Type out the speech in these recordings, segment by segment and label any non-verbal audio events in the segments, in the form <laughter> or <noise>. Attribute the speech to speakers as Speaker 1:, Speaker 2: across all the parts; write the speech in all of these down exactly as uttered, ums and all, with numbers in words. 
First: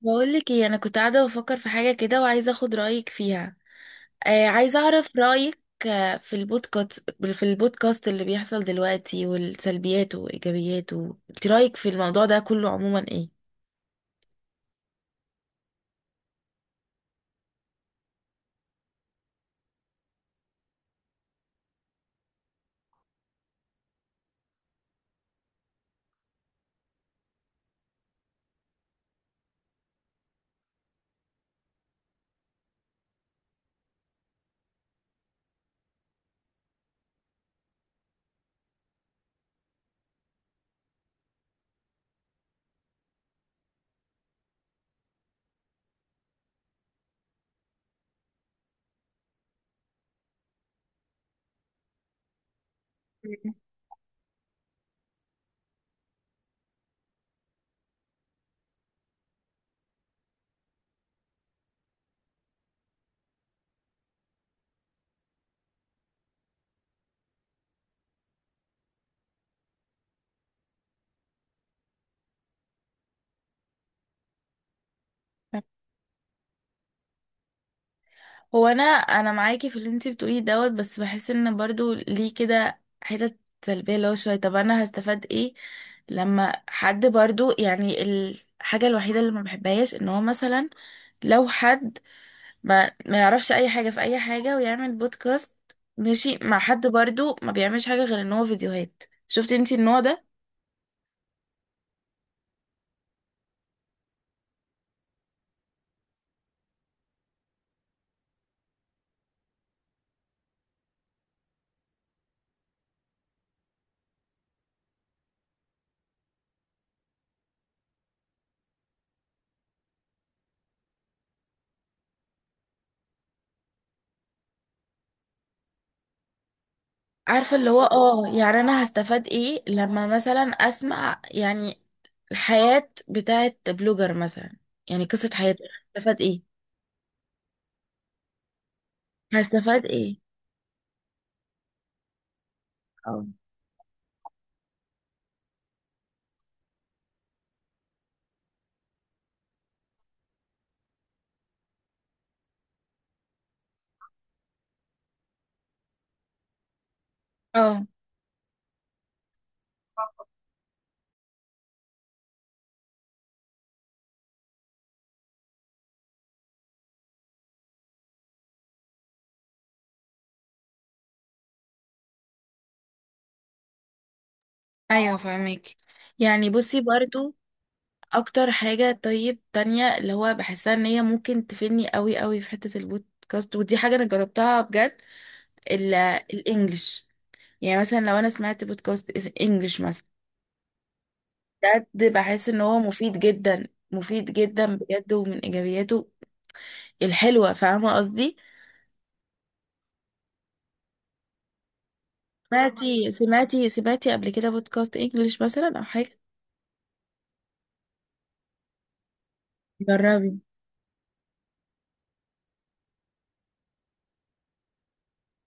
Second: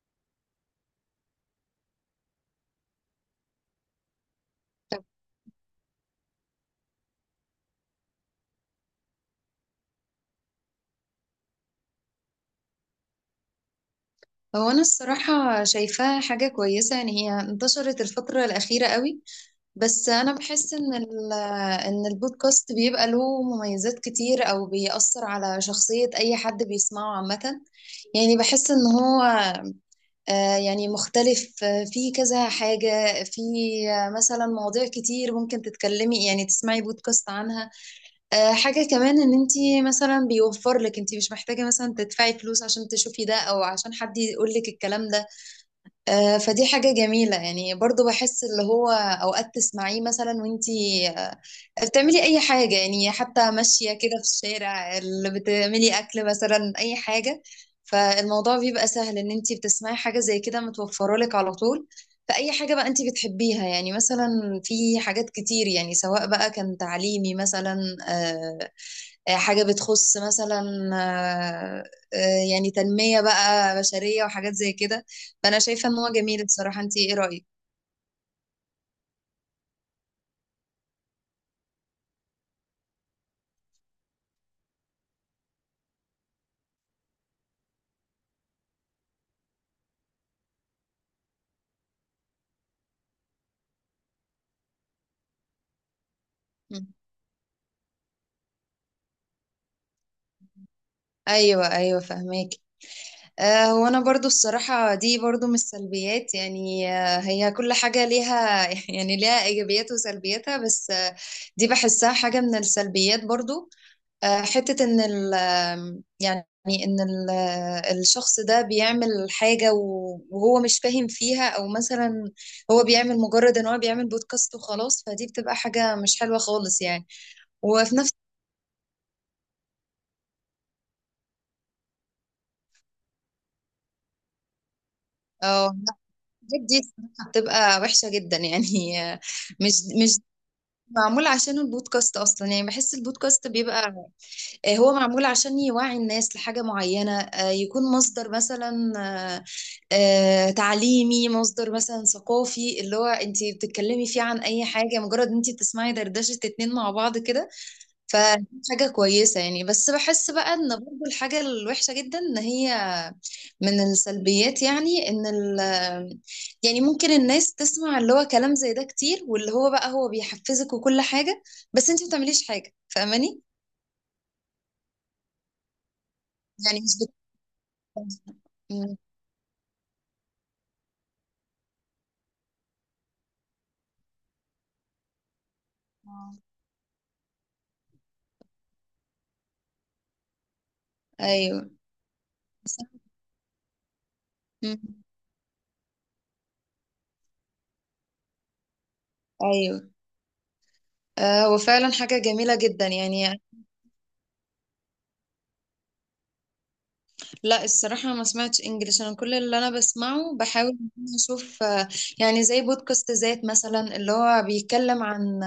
Speaker 1: بقول لك ايه، انا كنت قاعده بفكر في حاجه كده وعايزه اخد رايك فيها. آه عايزه اعرف رايك. آه، في البودكاست، في البودكاست اللي بيحصل دلوقتي والسلبيات وايجابياته، انت رايك في الموضوع ده كله عموما ايه؟
Speaker 2: هو أنا الصراحة شايفاها حاجة كويسة، يعني هي انتشرت الفترة الأخيرة قوي. بس أنا بحس إن ال- إن البودكاست بيبقى له مميزات كتير أو بيأثر على شخصية أي حد بيسمعه عامة. يعني بحس إن هو آه، يعني مختلف، آه، في كذا حاجة في، آه، مثلا مواضيع كتير ممكن تتكلمي يعني تسمعي بودكاست عنها. آه، حاجة كمان إن أنتي مثلا بيوفر لك، أنتي مش محتاجة مثلا تدفعي فلوس عشان تشوفي ده أو عشان حد يقول لك الكلام ده. آه، فدي حاجة جميلة يعني، برضو بحس اللي هو أوقات تسمعيه مثلا وانتي آه، بتعملي أي حاجة، يعني حتى ماشية كده في الشارع، اللي بتعملي أكل مثلا، أي حاجة. فالموضوع بيبقى سهل إن انتي بتسمعي حاجة زي كده متوفرة لك على طول، فأي حاجة بقى انتي بتحبيها، يعني مثلا في حاجات كتير، يعني سواء بقى كان تعليمي مثلا، آه، آه، حاجة بتخص مثلا، آه، آه، يعني تنمية بقى بشرية وحاجات زي كده. فأنا شايفة إن هو جميل، بصراحة أنت إيه رأيك؟
Speaker 1: هو انا انا معاكي في اللي انت بتقوليه دوت، بس بحس ان برضو ليه كده حتت سلبيه اللي هو شويه. طب انا هستفاد ايه لما حد برضو يعني. الحاجه الوحيده اللي ما بحبهاش ان هو مثلا لو حد ما ما يعرفش اي حاجة في اي حاجة ويعمل بودكاست، ماشي مع حد
Speaker 2: مم.
Speaker 1: برضو ما بيعملش حاجة غير ان هو فيديوهات. شفتي انتي النوع ده؟
Speaker 2: أيوة أيوة، فهماك. آه، هو أنا برضو الصراحة دي برضو من السلبيات، يعني آه، هي كل حاجة ليها <laughs> يعني ليها إيجابيات وسلبياتها، بس آه، دي بحسها حاجة من السلبيات برضو. آه، حتة إن ال يعني إن ال آه، الشخص ده بيعمل حاجة و- وهو مش فاهم فيها، أو مثلا هو بيعمل مجرد إن هو بيعمل بودكاست وخلاص، فدي بتبقى حاجة مش حلوة خالص يعني.
Speaker 1: عارفة اللي هو
Speaker 2: وفي نفس
Speaker 1: اه، يعني انا هستفاد ايه لما مثلا اسمع يعني الحياة بتاعت بلوجر مثلا؟ يعني قصة حياته
Speaker 2: اه لا،
Speaker 1: هستفاد ايه؟
Speaker 2: الحاجات دي الصراحة بتبقى وحشة جدا، يعني آه، مش
Speaker 1: هستفاد ايه؟
Speaker 2: مش معمول عشان البودكاست أصلا. يعني بحس
Speaker 1: اه.
Speaker 2: البودكاست بيبقى آه، هو معمول عشان يوعي الناس لحاجة معينة، آه، يكون مصدر مثلا، آه، آه، تعليمي، مصدر مثلا ثقافي، اللي هو انت بتتكلمي فيه عن اي حاجة، مجرد انت بتسمعي دردشة اتنين مع بعض كده.
Speaker 1: اه.
Speaker 2: فحاجة كويسة يعني، بس بحس بقى ان برضو الحاجة الوحشة جدا ان هي من السلبيات، يعني ان ال آه، يعني ممكن الناس تسمع اللي هو كلام زي ده كتير، واللي هو بقى هو بيحفزك وكل حاجة، بس انت ما بتعمليش حاجة، فاهماني؟
Speaker 1: ايوه فاهمك. يعني بصي
Speaker 2: يعني مش
Speaker 1: برضو، اكتر
Speaker 2: بت...
Speaker 1: حاجة طيب تانية اللي هو بحسها ان هي ممكن تفيدني قوي قوي في حتة البودكاست، ودي حاجة انا جربتها بجد. ال-
Speaker 2: آه.
Speaker 1: الانجليش. يعني مثلا لو انا سمعت بودكاست إس- انجليش مثلا،
Speaker 2: ايوه.
Speaker 1: بجد بحس ان هو مفيد جدا، مفيد جدا
Speaker 2: مم.
Speaker 1: بجد، ومن ايجابياته الحلوة. فاهمة قصدي؟
Speaker 2: ايوه. آه، هو فعلا حاجة جميلة جدا
Speaker 1: سمعتي
Speaker 2: يعني.
Speaker 1: سمعتي سمعتي قبل كده بودكاست انجليش مثلا او حاجة؟
Speaker 2: لا الصراحة ما سمعتش انجليش، انا كل اللي انا بسمعه
Speaker 1: جربي.
Speaker 2: بحاول إن أنا اشوف، آه يعني زي بودكاست ذات مثلا، اللي هو بيتكلم عن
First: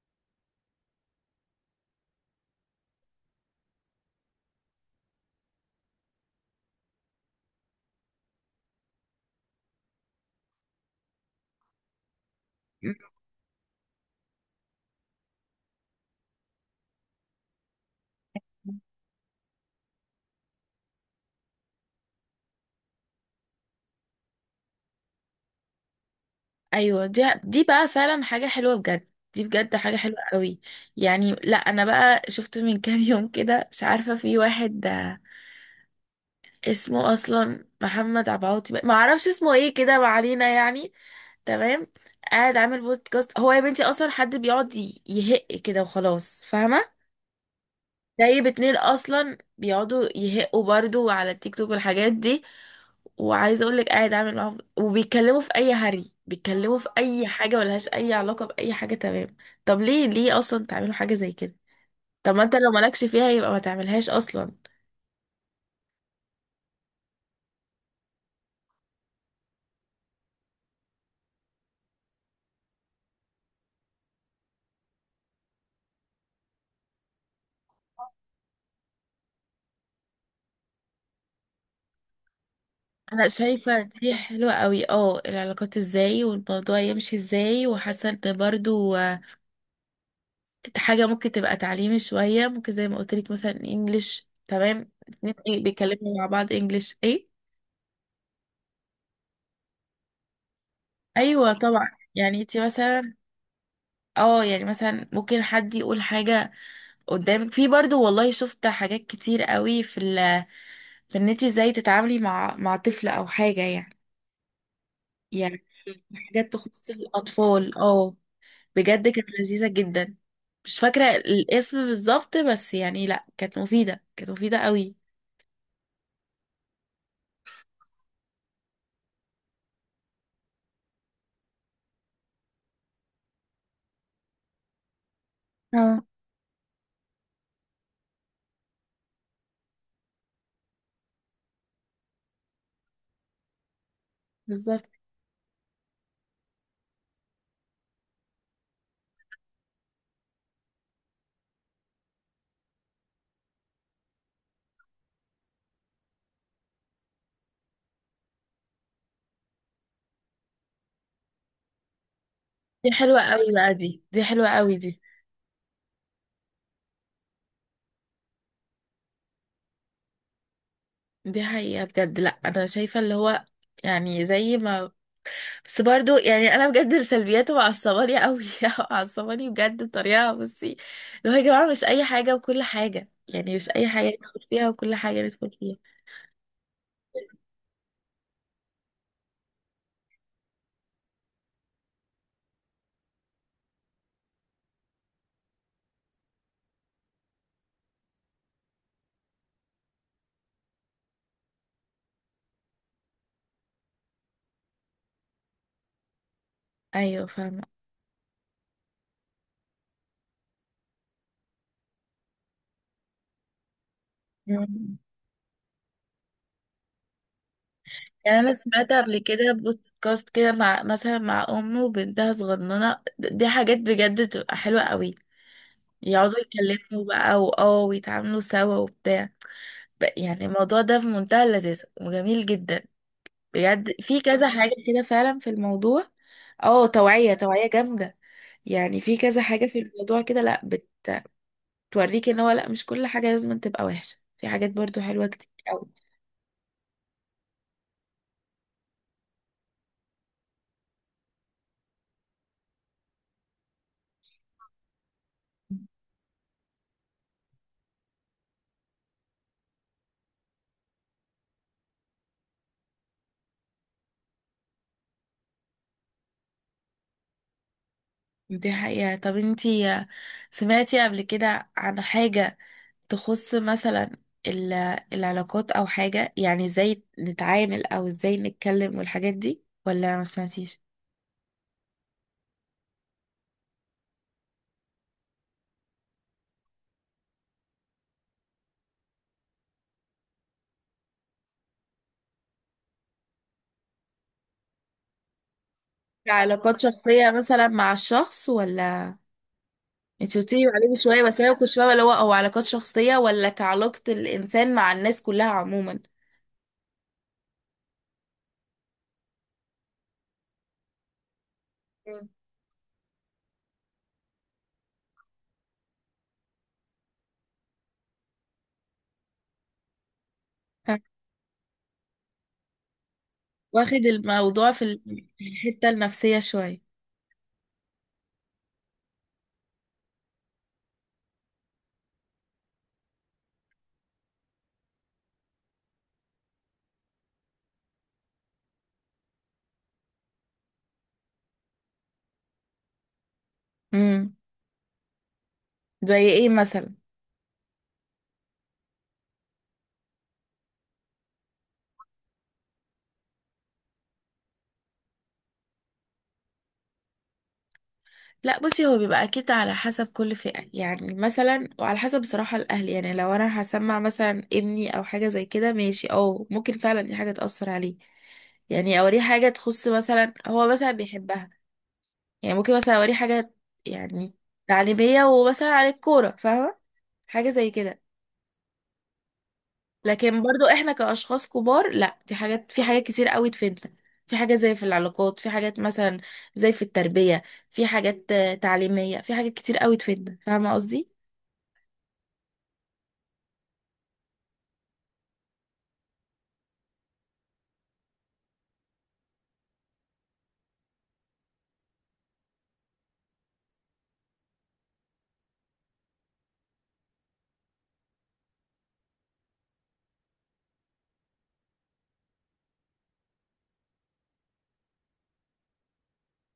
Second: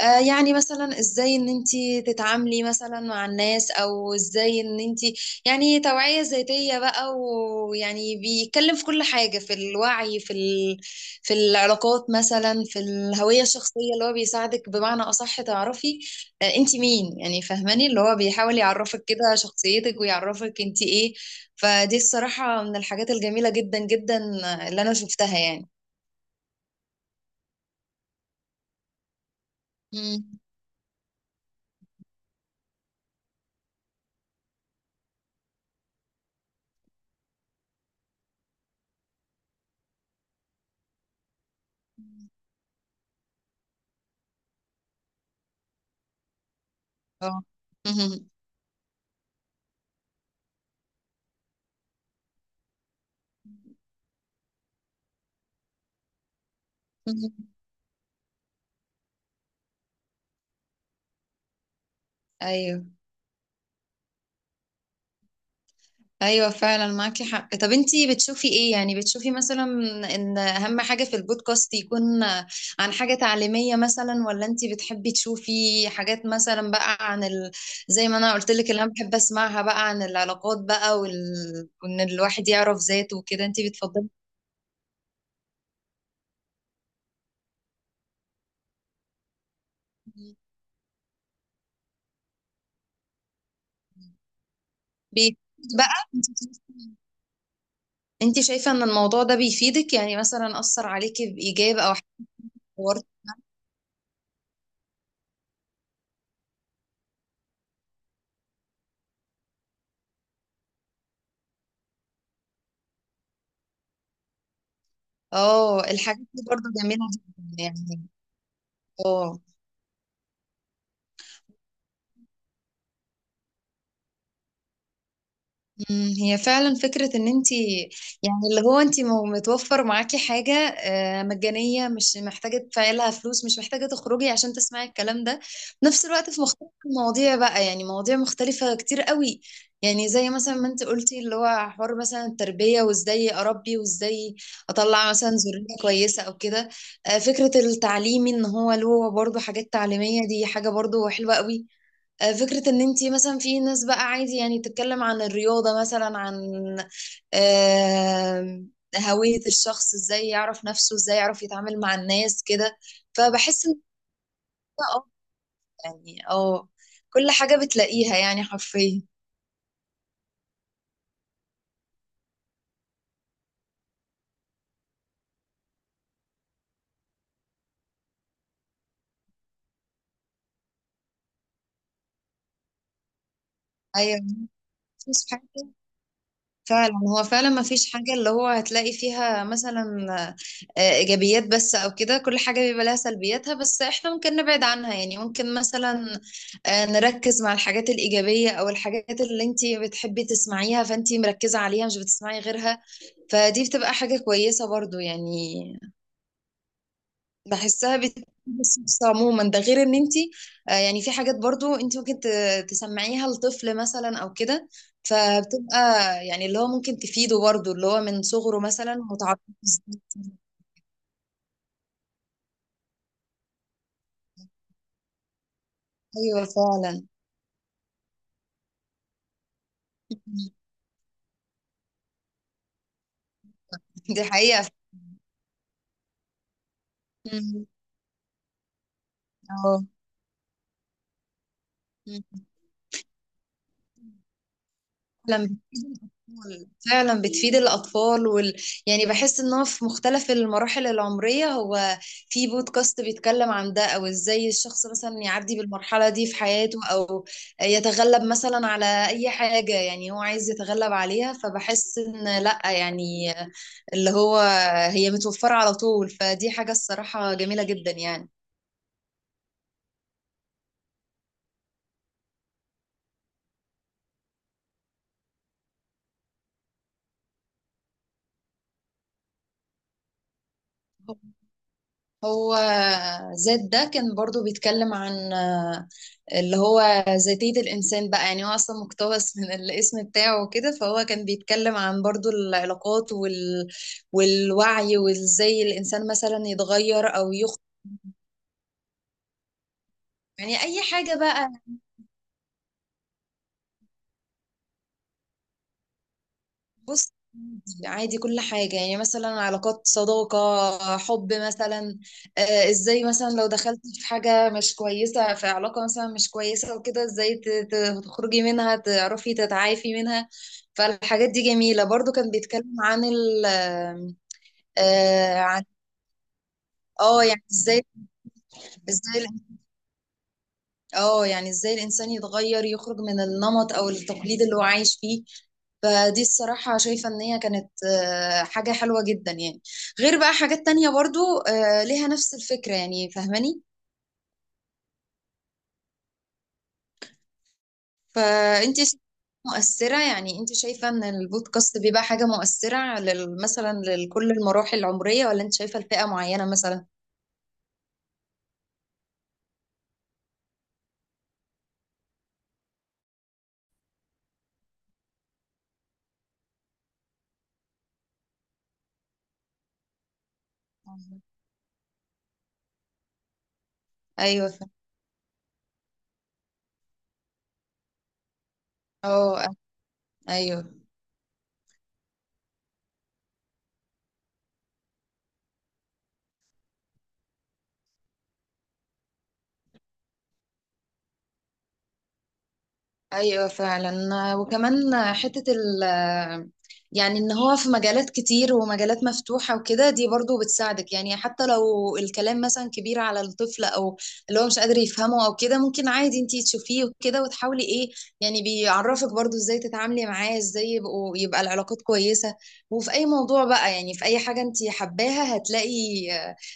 Speaker 2: آه، يعني مثلا ازاي ان انتي تتعاملي مثلا مع الناس، او ازاي ان انتي، يعني توعية ذاتية بقى، ويعني بيتكلم في كل حاجة، في الوعي، في ال... في العلاقات مثلا، في الهوية الشخصية، اللي هو بيساعدك بمعنى اصح تعرفي آه، انتي مين، يعني فاهماني، اللي هو بيحاول يعرفك كده شخصيتك ويعرفك انتي ايه. فدي الصراحة من الحاجات الجميلة جدا جدا آه، اللي انا شفتها يعني.
Speaker 1: ايوه دي دي بقى فعلا حاجه حلوه بجد، دي بجد حاجه حلوه
Speaker 2: مم.
Speaker 1: قوي. يعني لا انا بقى شفت من كام يوم كده، مش عارفه، في واحد اسمه اصلا محمد عبعوتي، ما اعرفش اسمه ايه كده، ما علينا يعني. تمام. قاعد عامل بودكاست هو يا بنتي، اصلا حد بيقعد ي- يهق كده وخلاص؟ فاهمه؟
Speaker 2: اه. <laughs>
Speaker 1: جايب اتنين اصلا بيقعدوا يهقوا برضو على التيك توك والحاجات دي، وعايزه اقول لك قاعد عامل معاهم وبيتكلموا في اي هري، بيتكلموا في اي حاجه ملهاش اي علاقه باي حاجه. تمام. طب ليه ليه اصلا تعملوا حاجه زي كده؟ طب ما انت لو
Speaker 2: ايوه
Speaker 1: مالكش فيها يبقى ما تعملهاش اصلا.
Speaker 2: ايوه، فعلا معاكي حق. طب انتي بتشوفي ايه، يعني بتشوفي مثلا ان اهم حاجة في البودكاست يكون عن حاجة تعليمية مثلا، ولا انتي بتحبي تشوفي حاجات مثلا بقى عن ال... زي ما انا قلت لك، اللي انا بحب اسمعها بقى عن العلاقات بقى وال... وان الواحد يعرف ذاته
Speaker 1: انا
Speaker 2: وكده، انتي
Speaker 1: شايفه
Speaker 2: بتفضلي
Speaker 1: دي حلوه قوي، اه، العلاقات ازاي والموضوع يمشي ازاي، وحاسه ان برضو آه، حاجه ممكن تبقى تعليمي شويه، ممكن زي ما قلت لك مثلا انجليش، تمام؟ اتنين
Speaker 2: بي...
Speaker 1: إيه
Speaker 2: بقى
Speaker 1: بيتكلموا مع بعض انجليش ايه.
Speaker 2: انتي شايفة ان الموضوع ده بيفيدك، يعني مثلا اثر عليكي
Speaker 1: ايوه
Speaker 2: بايجاب
Speaker 1: طبعا.
Speaker 2: او
Speaker 1: يعني انت
Speaker 2: حوار؟
Speaker 1: مثلا اه، يعني مثلا ممكن حد يقول حاجه قدامك، في برضو والله شفت حاجات كتير قوي في ال، في ان انت ازاي تتعاملي مع مع طفل او حاجه يعني. يعني
Speaker 2: اه، الحاجات دي
Speaker 1: حاجات
Speaker 2: برضه
Speaker 1: تخص
Speaker 2: جميلة جدا
Speaker 1: الاطفال،
Speaker 2: يعني.
Speaker 1: اه، بجد كانت
Speaker 2: اه.
Speaker 1: لذيذة جدا. مش فاكرة الاسم بالظبط بس يعني لا، كانت مفيدة، كانت مفيدة قوي.
Speaker 2: مم، هي فعلا فكرة ان انت، يعني اللي هو انت متوفر معاكي حاجة آه، مجانية، مش محتاجة تدفعي لها فلوس، مش محتاجة تخرجي عشان تسمعي الكلام ده، في
Speaker 1: اه.
Speaker 2: نفس الوقت في مختلف المواضيع بقى، يعني مواضيع مختلفة كتير قوي. يعني زي مثلا ما انت قلتي، اللي هو حوار مثلا التربية، وازاي اربي، وازاي
Speaker 1: بالظبط.
Speaker 2: اطلع مثلا ذرية كويسة او كده. آه، فكرة التعليمي ان هو له برضه حاجات تعليمية، دي حاجة برضه حلوة قوي. آه، فكرة ان انتي مثلا في ناس بقى عادي يعني تتكلم عن الرياضة مثلا، عن آه، هوية الشخص، ازاي يعرف نفسه، ازاي يعرف يتعامل مع الناس كده.
Speaker 1: دي حلوة قوي
Speaker 2: فبحس
Speaker 1: بقى،
Speaker 2: ان
Speaker 1: دي دي حلوة قوي
Speaker 2: أنا
Speaker 1: دي.
Speaker 2: اه يعني اه كل حاجة بتلاقيها يعني حرفيا.
Speaker 1: دي حقيقة بجد. لا انا شايفة اللي هو يعني زي ما، بس برضو يعني انا بجد سلبياته معصباني قوي <laughs> معصباني بجد بطريقة. بصي، اللي هو يا جماعة مش اي حاجة وكل حاجة، يعني مش اي حاجة
Speaker 2: ايوه،
Speaker 1: ندخل فيها وكل حاجة
Speaker 2: مفيش
Speaker 1: ندخل
Speaker 2: حاجة.
Speaker 1: فيها.
Speaker 2: فعلا هو، فعلا ما فيش حاجة اللي هو هتلاقي فيها مثلا آه، إيجابيات بس أو كده، كل حاجة بيبقى لها سلبياتها، بس إحنا ممكن نبعد عنها، يعني ممكن مثلا آه، نركز مع الحاجات الإيجابية أو الحاجات اللي أنتي بتحبي تسمعيها، فأنتي مركزة عليها مش بتسمعي غيرها، فدي بتبقى حاجة كويسة برضو يعني.
Speaker 1: ايوه فاهمة.
Speaker 2: بحسها بت- بس بس عموما ده غير ان انت آه، يعني في حاجات برضو انت ممكن ت- تسمعيها لطفل مثلا او كده، فبتبقى يعني اللي هو ممكن تفيده برضو، اللي هو من
Speaker 1: يعني انا
Speaker 2: صغره
Speaker 1: سمعت
Speaker 2: مثلا
Speaker 1: قبل
Speaker 2: متعرف
Speaker 1: كده
Speaker 2: إزاي.
Speaker 1: بودكاست كده مع مثلا مع ام وبنتها صغننه، دي حاجات بجد تبقى حلوه قوي. يقعدوا
Speaker 2: ايوه فعلا.
Speaker 1: يتكلموا بقى واه، ويتعاملوا سوا وبتاع، ب- يعني
Speaker 2: <laughs>
Speaker 1: الموضوع ده في منتهى اللذاذه وجميل جدا. بجد في
Speaker 2: دي
Speaker 1: كذا
Speaker 2: حقيقة.
Speaker 1: حاجه كده فعلا في الموضوع. اه، توعيه،
Speaker 2: مم.
Speaker 1: توعيه جامده. يعني في كذا حاجه في
Speaker 2: اه.
Speaker 1: الموضوع كده، لا بت- بتوريك ان هو لا، مش كل حاجه لازم تبقى وحشه، في حاجات برضو حلوه
Speaker 2: فعلا
Speaker 1: كتير
Speaker 2: بتفيد
Speaker 1: قوي.
Speaker 2: الأطفال فعلا بتفيد الأطفال وال... يعني بحس إن هو في مختلف المراحل العمرية، هو في بودكاست بيتكلم عن ده، أو إزاي الشخص مثلا يعدي بالمرحلة دي في حياته، أو يتغلب مثلا على أي حاجة يعني هو عايز يتغلب عليها، فبحس إن لأ يعني اللي هو هي متوفرة على طول، فدي حاجة الصراحة جميلة جدا يعني.
Speaker 1: دي حقيقة. طب انتي سمعتي قبل كده عن حاجة تخص مثلا ال- العلاقات او حاجة، يعني ازاي نتعامل او ازاي نتكلم والحاجات دي، ولا ما سمعتيش؟
Speaker 2: هو ذات ده كان برضو بيتكلم عن آه، اللي هو ذاتية الإنسان بقى، يعني هو أصلا مقتبس <laughs> من الاسم بتاعه وكده. فهو كان بيتكلم عن برضو العلاقات وال... والوعي، وإزاي الإنسان مثلا
Speaker 1: علاقات
Speaker 2: يتغير
Speaker 1: شخصية
Speaker 2: أو يخطئ.
Speaker 1: مثلا مع الشخص، ولا انتي
Speaker 2: يعني
Speaker 1: قلتيلي
Speaker 2: أي
Speaker 1: عليه من
Speaker 2: حاجة
Speaker 1: شوية بس
Speaker 2: بقى،
Speaker 1: انا كنت فاهمة اللي هو او علاقات شخصية ولا كعلاقة الانسان مع الناس كلها عموما؟
Speaker 2: بص عادي عادي، كل حاجة، يعني مثلا علاقات صداقة حب مثلا،
Speaker 1: مم.
Speaker 2: آه، ازاي مثلا لو دخلت في حاجة مش كويسة، في علاقة مثلا مش كويسة وكده، ازاي ت- ت- تخرجي منها، تعرفي تتعافي منها. فالحاجات دي جميلة، برضو كان بيتكلم عن ال
Speaker 1: واخد الموضوع في
Speaker 2: آه، عن
Speaker 1: الحتة النفسية شوية.
Speaker 2: اه يعني ازاي ازاي اه يعني ازاي الانسان يتغير، يخرج من النمط او التقليد اللي هو عايش فيه. فدي الصراحة شايفة ان هي كانت آه، حاجة حلوة جدا يعني، غير بقى حاجات تانية برضو آه، ليها نفس الفكرة، يعني فاهماني.
Speaker 1: امم، زي ايه مثلا؟
Speaker 2: فانت شايفة مؤثرة، يعني انت شايفة ان البودكاست بيبقى حاجة مؤثرة لل- مثلا لكل المراحل العمرية، ولا انت شايفة لفئة معينة مثلا؟
Speaker 1: لا بصي، هو بيبقى اكيد على حسب كل فئة، يعني مثلا وعلى حسب بصراحة الاهل. يعني لو انا هسمع مثلا ابني او حاجة زي كده، ماشي، اه ممكن فعلا دي حاجة تأثر عليه. يعني اوريه حاجة تخص مثلا هو مثلا بيحبها، يعني ممكن مثلا اوريه حاجة يعني
Speaker 2: ايوه فاهمة.
Speaker 1: تعليمية ومثلا عن الكورة، فاهمة؟ حاجة زي كده.
Speaker 2: اه.
Speaker 1: لكن برضو
Speaker 2: ايوه
Speaker 1: احنا كأشخاص كبار لا، دي حاجات، في حاجات كتير قوي تفيدنا، في حاجات زي في العلاقات، في حاجات مثلا زي في التربية، في حاجات آه، تعليمية، في حاجات كتير قوي تفيدنا. فاهمة قصدي؟
Speaker 2: ايوه، فعلا. وكمان حتة ال يعني ان هو في مجالات كتير ومجالات مفتوحة وكده، دي برضو بتساعدك، يعني حتى لو الكلام مثلا كبير على الطفل او اللي هو مش قادر يفهمه او كده، ممكن عادي انتي تشوفيه وكده، وتحاولي ايه يعني، بيعرفك برضو ازاي تتعاملي معاه، ازاي يبقوا يبقى العلاقات كويسة. وفي اي موضوع بقى، يعني في اي حاجة انتي حباها، هتلاقي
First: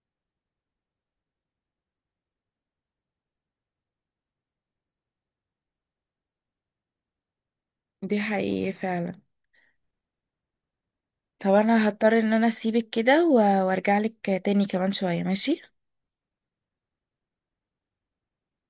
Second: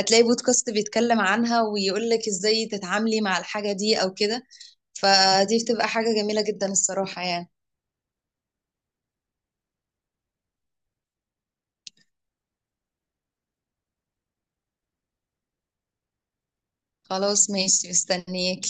Speaker 2: هتلاقي بودكاست بيتكلم عنها، ويقولك ازاي تتعاملي مع الحاجة دي او كده، فدي بتبقى حاجة جميلة جدا الصراحة يعني.
Speaker 1: دي حقيقة فعلا. طب انا هضطر ان انا اسيبك كده و- وارجع لك تاني كمان شوية، ماشي؟
Speaker 2: خلاص ماشي، مستنيك.